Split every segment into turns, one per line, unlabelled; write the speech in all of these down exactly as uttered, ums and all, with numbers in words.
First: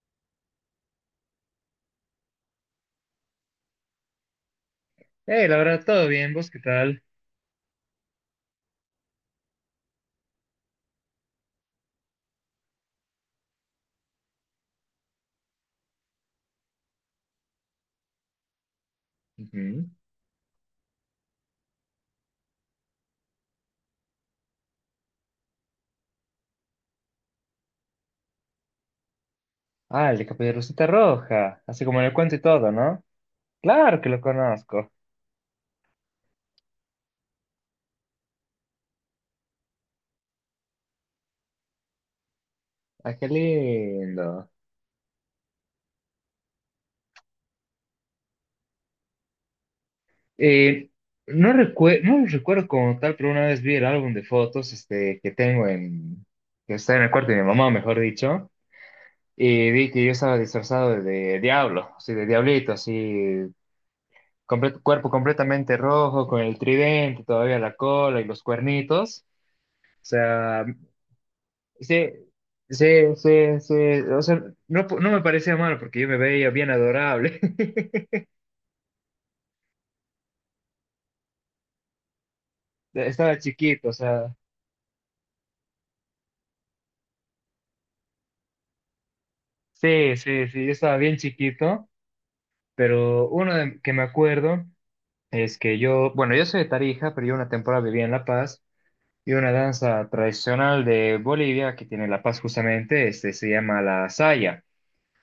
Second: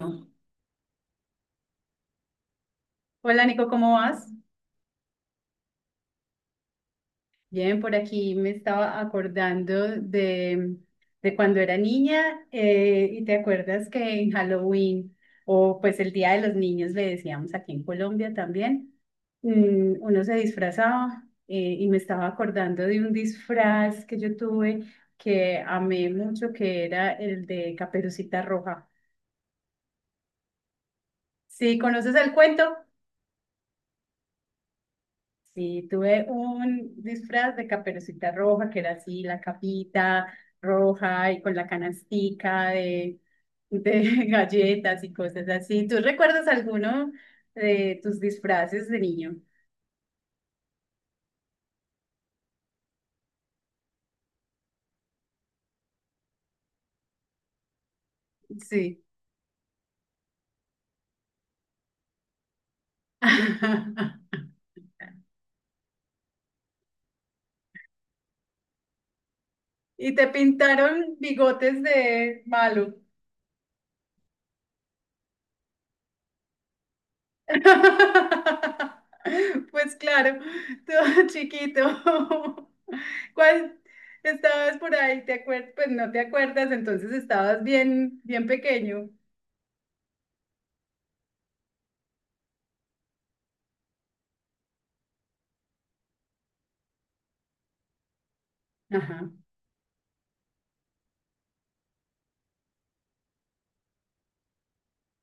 No. Hola Nico, ¿cómo vas?
Hey, la verdad, todo bien, ¿vos qué tal?
Bien, por aquí me estaba acordando de, de cuando era niña eh, y te acuerdas que en Halloween o pues el Día de los Niños le decíamos aquí en Colombia también.
Ujú.
Mm, uno se disfrazaba eh, y me estaba acordando de un disfraz que yo tuve que amé mucho, que era el de Caperucita Roja.
Ah, el de Caperucita Roja,
¿Sí
así como en el
conoces el
cuento y todo,
cuento?
¿no? Claro que lo conozco.
Sí, tuve un disfraz de Caperucita Roja, que era así, la capita roja y con la canastica
Ah,
de,
qué
de
lindo.
galletas y cosas así. ¿Tú recuerdas alguno de tus disfraces de niño?
Eh, no recue- no lo recuerdo como tal, pero una vez vi el álbum de fotos este, que tengo en, que está en el cuarto de mi mamá, mejor dicho,
Sí.
y vi que yo estaba disfrazado de, diablo, así de diablito, así, comple- cuerpo completamente rojo, con el tridente, todavía la cola y los cuernitos. O
¿Y te
sea,
pintaron bigotes
sí,
de malo?
sí, sí, sí. O sea, no, no me parecía malo porque yo me veía bien adorable.
Pues claro, todo chiquito.
Estaba
¿Cuál
chiquito, o sea,
estabas por ahí? ¿Te acuerdas? Pues no te acuerdas, entonces estabas bien, bien pequeño.
sí, sí, sí, yo estaba bien chiquito, pero uno de- que me acuerdo es que yo, bueno, yo soy de Tarija, pero yo una temporada vivía en La Paz
Ajá,
y una danza tradicional de Bolivia que tiene La Paz justamente, este, se llama la saya.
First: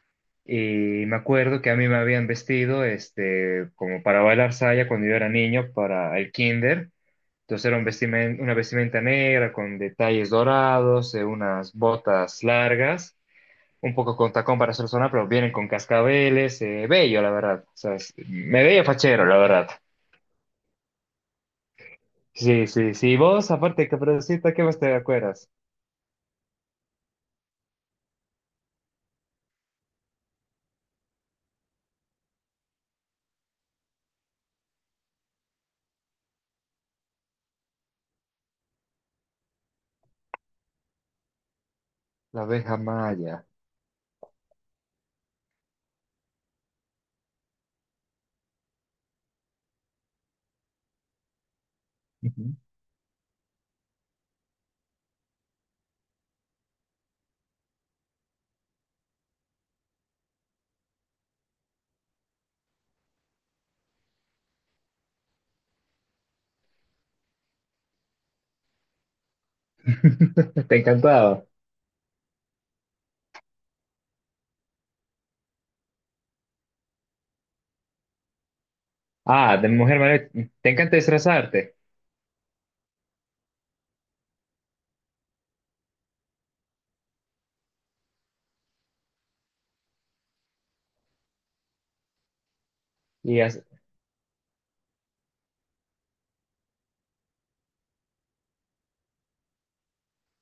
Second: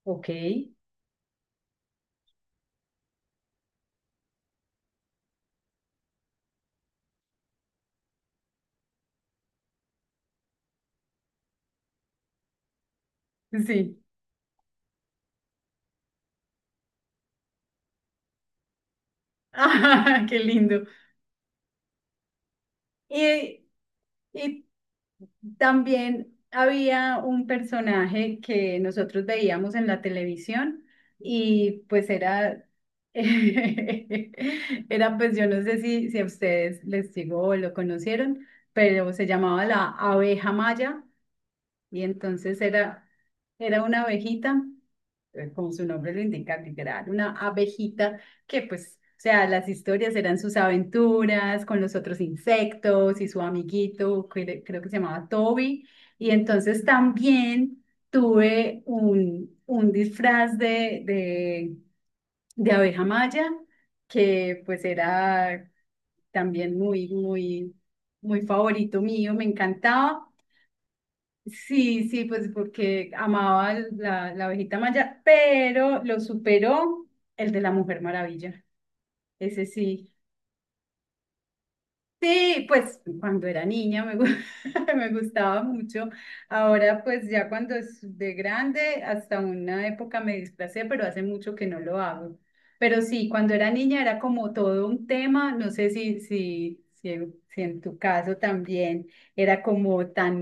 ok,
Y me acuerdo que a mí me habían vestido, este, como para bailar saya cuando yo era niño, para el kinder. Entonces era un vestimen- una vestimenta negra con detalles dorados, eh, unas botas largas, un
sí.
poco con tacón para hacer sonar, pero vienen con cascabeles, eh, bello, la verdad. O sea, es- me veía fachero, la verdad.
Ah, qué lindo.
Sí, sí, sí. Vos,
¿Y,
aparte, Caperucita, ¿qué
y
más te acuerdas?
también había un personaje que nosotros veíamos en la televisión y pues era, era pues yo no sé si, si a ustedes les digo o lo conocieron, pero se llamaba la abeja maya y
La
entonces
abeja
era,
maya.
era una abejita, eh, como su nombre lo indica, literal, una abejita que pues, o sea, las historias eran sus aventuras con los otros
Ujú.
insectos y su amiguito, que le- creo que se llamaba Toby. Y entonces también tuve un, un disfraz de, de, de abeja maya, que pues era también muy, muy, muy favorito mío, me encantaba.
Te encantaba.
Sí, sí, pues porque amaba el- la, la abejita Maya, pero lo superó el de la Mujer Maravilla.
Ah,
Ese
de Mujer
sí.
Maravilla. Te encanta disfrazarte.
Sí, pues cuando era niña me, gu- me gustaba mucho. Ahora pues ya cuando es de grande, hasta una época me displacé, pero hace mucho que no lo hago. Pero sí,
Y
cuando
as-
era niña era como todo un tema, no sé si, si, si, si en tu caso también era como tan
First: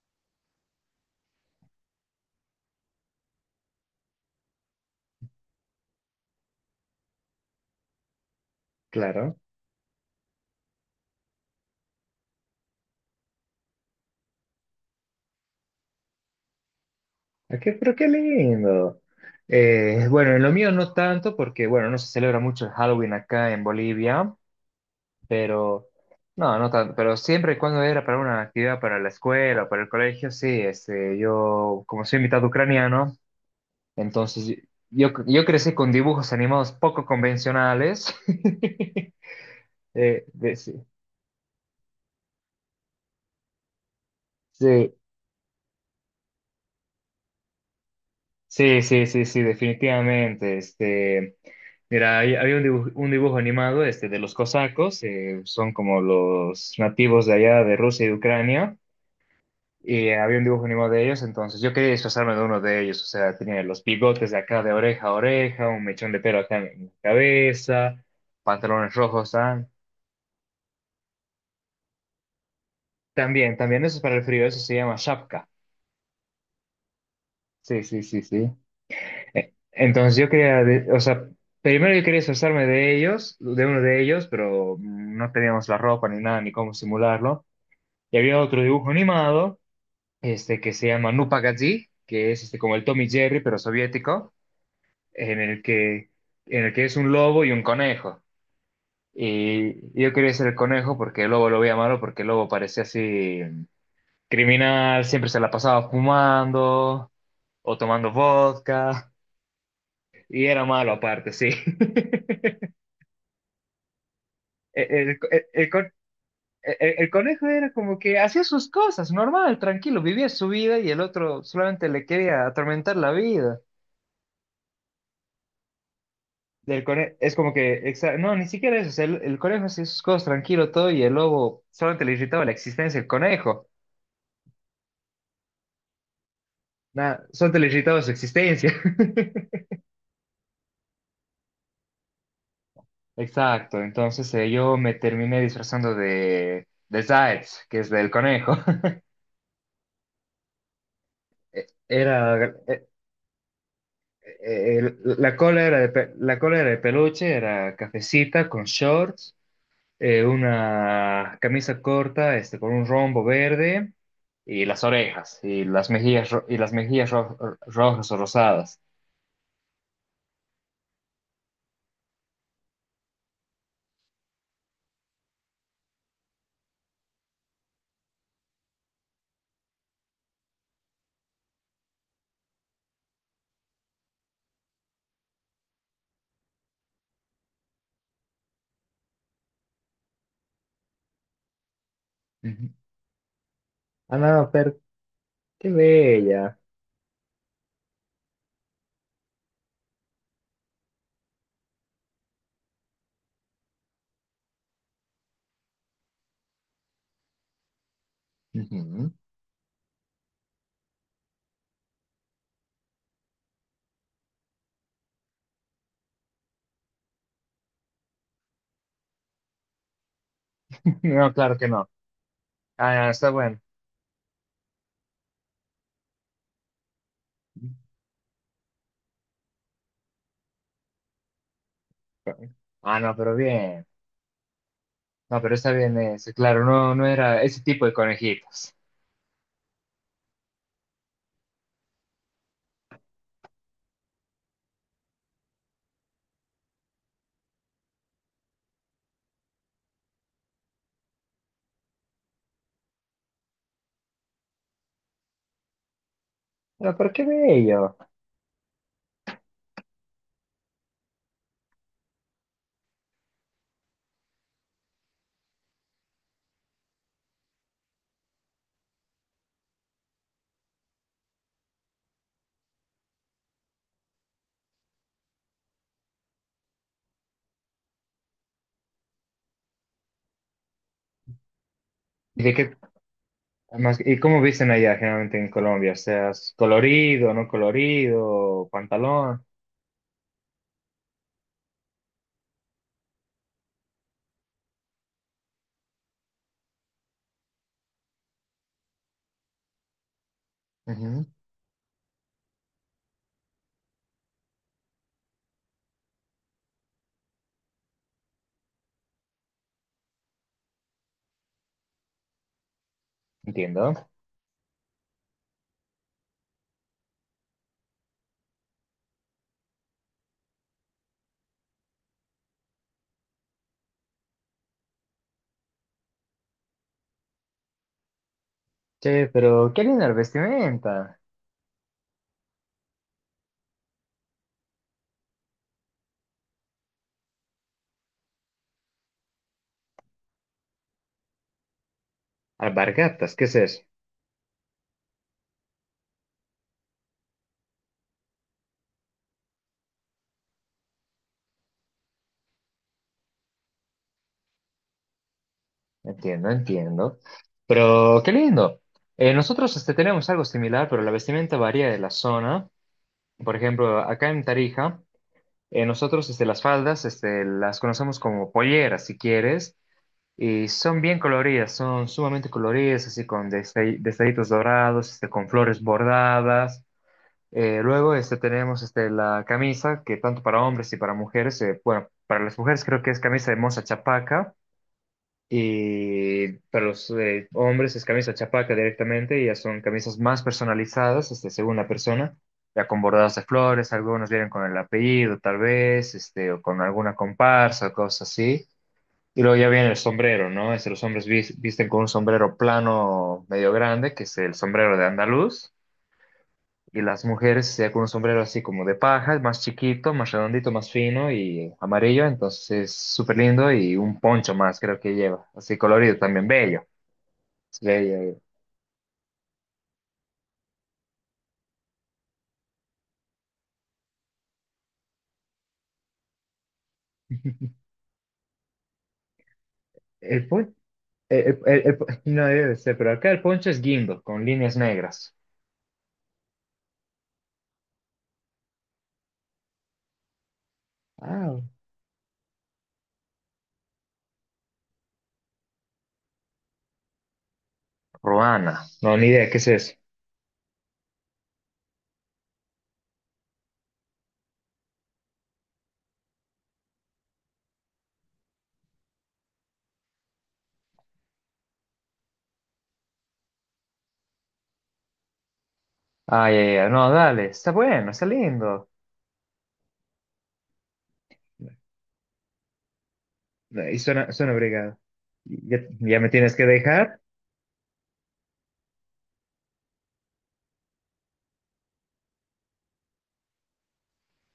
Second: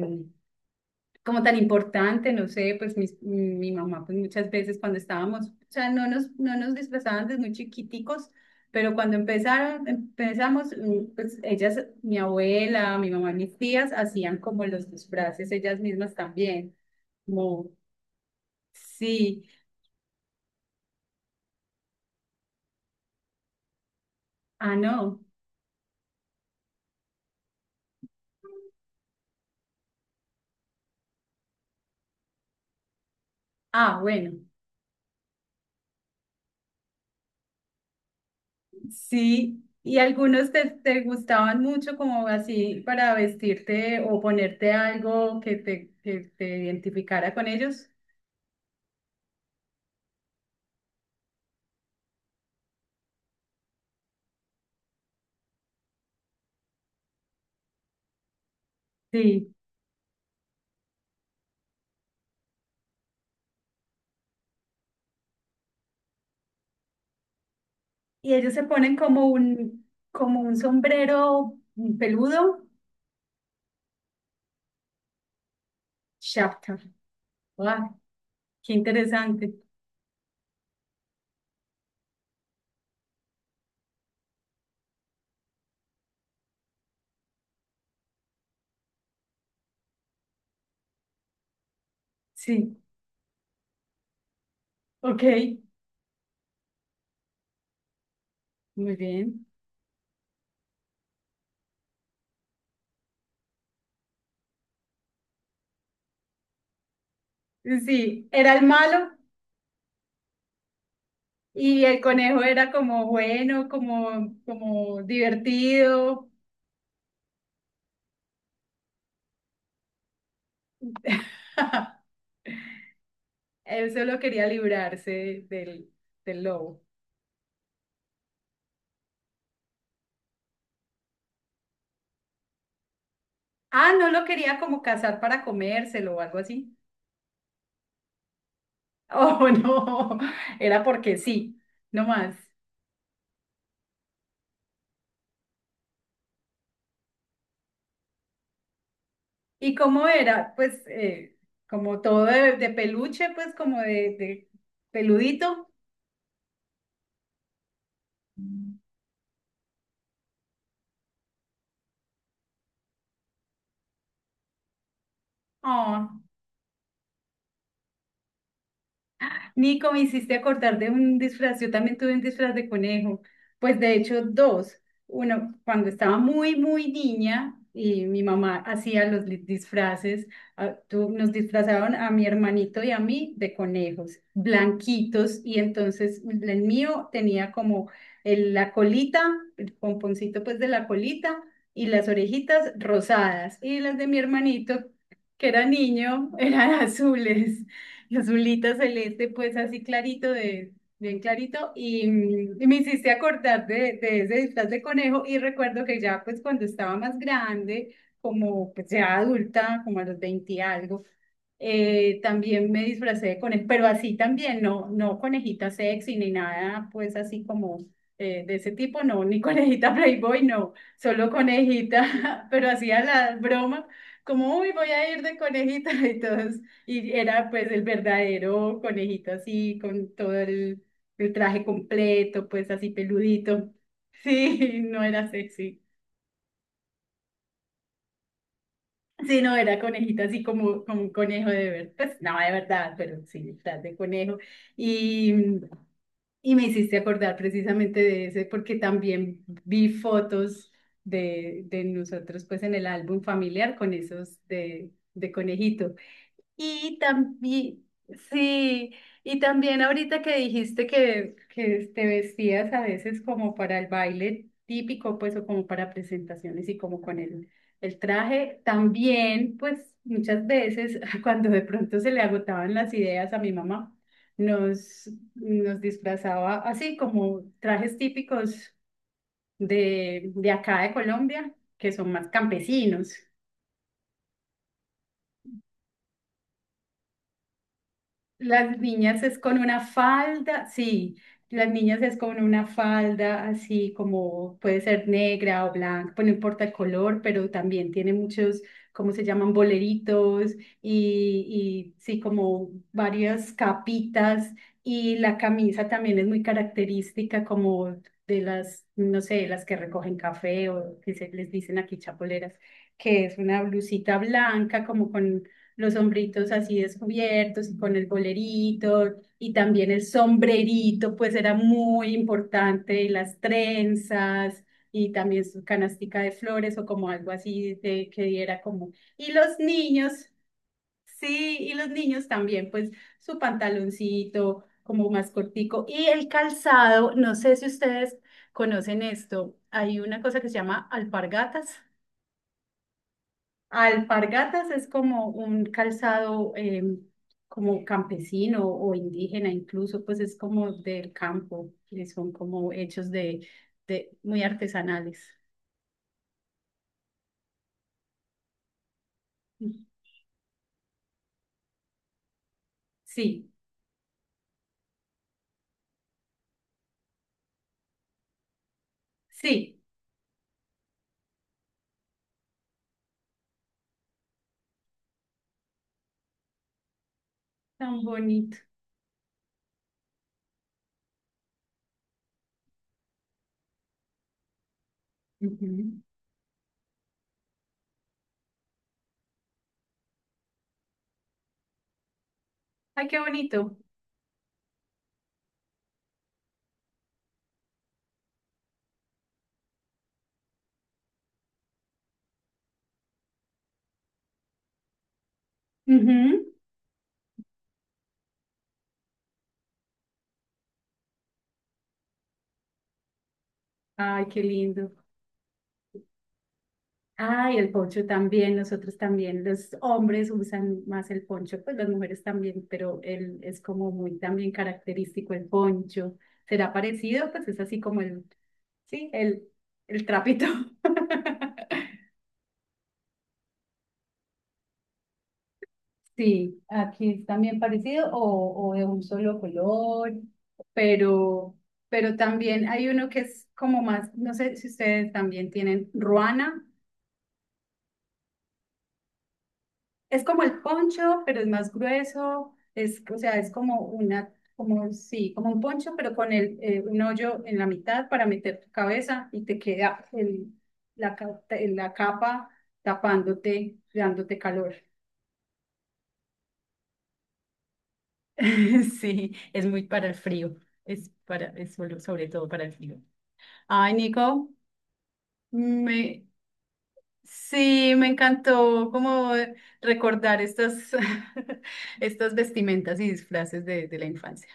como tan importante, no sé, pues mis- mi mamá, pues muchas veces cuando estábamos, o sea, no nos, no nos disfrazaban desde muy chiquiticos, pero cuando
claro.
empezaron, empezamos, mm, pues ellas, mi abuela, mi mamá, mis tías, hacían como los disfraces ellas mismas también,
¿A
como,
qué? Pero qué lindo.
sí,
Eh, bueno, en lo mío no tanto, porque, bueno, no se celebra mucho el Halloween acá en Bolivia.
ah, no,
Pero, no, no tanto, pero siempre y cuando era para una actividad para la escuela o para el colegio, sí, este, yo, como soy mitad ucraniano,
ah, bueno,
entonces yo, yo crecí con dibujos animados poco convencionales.
sí. Y
Eh,
algunos
de-
te,
sí,
te gustaban mucho como así para vestirte o ponerte
sí,
algo que te, que te identificara con ellos.
sí, sí, sí, sí, definitivamente, este, mira, hay- había un dibujo, un dibujo animado, este, de los cosacos, eh, son como los nativos de allá de Rusia y de Ucrania.
Sí.
Y había un dibujo animado de ellos, entonces yo quería disfrazarme de uno de ellos. O sea, tenía los bigotes de acá de oreja a oreja, un mechón de pelo acá en la cabeza,
Y ellos se
pantalones
ponen como
rojos. Ah.
un, como un sombrero peludo,
También, también eso es para el frío, eso se llama shapka.
shaftar.
Sí,
¡Guau!
sí, sí, sí.
Qué interesante.
Eh, entonces yo quería, de- o sea, primero yo quería disfrazarme de ellos, de uno de ellos, pero no teníamos la ropa ni nada, ni cómo simularlo. Y había otro dibujo animado, este, que se llama Nupagazí, que es este, como
Sí,
el Tom y Jerry, pero soviético.
ok,
en el que, en el que es un lobo y un conejo.
muy bien.
Y yo quería ser el conejo porque el lobo lo veía malo, porque el lobo parecía así criminal, siempre se la pasaba fumando o tomando
Sí, era el malo
vodka, y era malo aparte, sí.
y el conejo era como bueno, como,
El,
como
el- el con-
divertido.
el- el conejo era como que hacía sus cosas, normal, tranquilo, vivía su vida y el otro solamente le quería atormentar la vida.
Él solo quería librarse del, del lobo.
Del conejo, es como que, exa- no, ni siquiera eso, o sea, el, el conejo hacía sus cosas tranquilo todo y el lobo solamente le irritaba la existencia del conejo,
Ah, no lo quería como cazar para comérselo o algo así.
nada, solamente le irritaba su existencia.
Oh, no, era porque sí, no más.
Exacto, entonces eh, yo me terminé disfrazando de, de Zaitz, que es del conejo.
¿Y cómo era? Pues eh, como todo
Era,
de, de
eh, eh,
peluche, pues como de, de
eh, el- la cola
peludito.
era de, pe- la cola era de peluche, era cafecita con shorts. Eh, una camisa corta, este, con un rombo verde y las orejas y las
Oh,
mejillas ro- y las mejillas ro- rojas o rosadas.
Nico, me hiciste acordar de un disfraz. Yo también tuve un disfraz de conejo. Pues de hecho, dos. Uno, cuando estaba muy, muy niña y mi mamá hacía los li- disfraces, ah, tú, nos disfrazaban a mi hermanito y a mí de conejos, blanquitos. Y entonces el mío tenía como el- la colita, el pomponcito pues de la colita y las orejitas
Ujú.
rosadas. Y las de mi
Ah, no, pero
hermanito, que era
qué
niño,
bella.
eran azules. Azulita celeste, pues así clarito, de, bien clarito, y, mm, y me hiciste acordar de, de ese disfraz de conejo y recuerdo que ya pues cuando estaba más grande, como pues
Ujú.
ya adulta, como a los veinte y algo, eh, también me disfracé de conejo, pero así también, no, no conejita sexy ni nada, pues así como eh, de ese tipo, no, ni conejita Playboy, no, solo
No, claro que no.
conejita, pero
Ah,
hacía
no, está
la
bueno.
broma, como, uy, voy a ir de conejita y todos y era pues el verdadero conejito así, con todo el, el traje completo, pues así
Ah, no, pero
peludito.
bien.
Sí, no era
No, pero está
sexy.
bien ese, claro, no, no era ese tipo de conejitos.
Sí, no, era conejito así como, como un conejo de verdad. Pues no, de verdad, pero sí, estás de conejo. Y, y me hiciste acordar precisamente de ese, porque también vi fotos de, de nosotros pues en el álbum familiar con esos de, de conejito.
No,
Y
pero qué
también,
bello.
sí, y también ahorita que dijiste que, que te vestías a veces como para el baile típico, pues, o como para presentaciones y como con el, el traje, también, pues, muchas veces cuando de pronto se le agotaban las ideas a mi mamá, nos, nos disfrazaba así como trajes típicos de, de acá de Colombia, que son más
¿Y de qué
campesinos.
más, y cómo visten allá generalmente en Colombia? O sea, ¿es colorido, no colorido,
Las niñas es
pantalón?
con una falda, sí, las niñas es con una falda así como puede ser negra o blanca, pues no importa el color, pero también tiene muchos, ¿cómo se llaman? Boleritos y, y sí, como varias capitas y la camisa también es muy característica como de las, no sé, las que recogen café o que se les dicen aquí chapoleras, que es una
Entiendo.
blusita blanca como con los hombritos así descubiertos y con el bolerito y también el sombrerito, pues era muy importante, y las trenzas y también su canastica de flores o como algo así de, que diera como...
Che,
Y los
pero qué linda la
niños,
vestimenta.
sí, y los niños también, pues su pantaloncito como más cortico y el calzado, no sé si ustedes conocen esto, hay una cosa que se llama alpargatas.
Alpargatas, ¿qué es eso?
Alpargatas es como un calzado eh, como campesino o indígena, incluso pues es como del campo, y son como hechos de, de muy artesanales.
Entiendo, entiendo. Pero qué lindo. Eh, nosotros este, tenemos algo similar, pero la vestimenta varía de la zona.
Sí,
Por ejemplo, acá en Tarija, eh, nosotros este, las faldas este, las conocemos como polleras, si quieres,
sí,
y son bien coloridas, son sumamente coloridas, así con destall- detallitos dorados, este, con flores bordadas. Eh,
tan
luego este,
bonito.
tenemos este, la camisa, que tanto para hombres y para mujeres, eh, bueno, para las mujeres creo que es camisa de moza chapaca
Ujú.
y para los eh, hombres es camisa chapaca directamente, y ya son camisas más personalizadas, este, según la persona, ya con
Ay, qué
bordados de
bonito.
flores, algunos vienen con el apellido tal vez, este, o con alguna comparsa, cosas así. Y luego ya viene el sombrero, ¿no? Este, los hombres vis- visten con un sombrero plano medio grande, que es el sombrero de andaluz.
Ujú.
Y las mujeres ya con un sombrero así como de paja, más chiquito, más redondito, más fino y amarillo, entonces es súper lindo y un
Ay, qué
poncho más
lindo.
creo que lleva, así colorido también, bello.
Ah, y el
Es
poncho
bello.
también, nosotros también, los hombres usan más el poncho, pues las mujeres también, pero él es como muy también característico el poncho. ¿Será parecido? Pues es así como el, sí, el, el trapito.
El pon el el el- no debe ser, pero acá el poncho es guindo, con líneas negras.
Sí, aquí es también parecido o, o de un solo color, pero,
Ah,
pero también hay uno que es como más, no sé si ustedes también tienen ruana.
Ruana, no, ni idea, ¿qué es eso?
Es como el poncho, pero es más grueso, es, o sea, es como una, como, sí, como un poncho, pero con el, eh, un hoyo en la mitad para meter tu cabeza y te queda el, la, ca- te- la capa tapándote, dándote calor.
Ay, ay, ay, no, dale, está bueno, está lindo.
Sí, es muy para el frío, es para, es solo- sobre todo para el frío.
No,
Ay,
y suena,
Nico,
suena brigado. Ya, ya
me,
me tienes que dejar.
sí, me encantó como recordar estas, estas vestimentas y disfraces de, de la infancia.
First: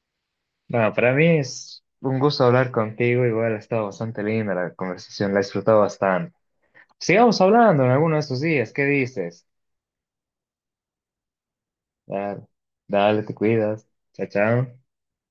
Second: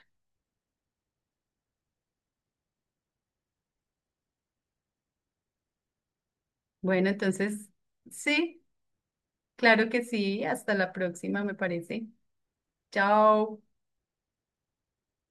Bueno, para mí es un gusto hablar contigo. Igual ha estado bastante linda la conversación, la he disfrutado bastante.
Bueno,
Sigamos
entonces,
hablando en alguno de estos
sí,
días. ¿Qué dices?
claro que sí. Hasta la próxima, me parece.
Dale, dale, te
Chao.
cuidas. Chao, chao.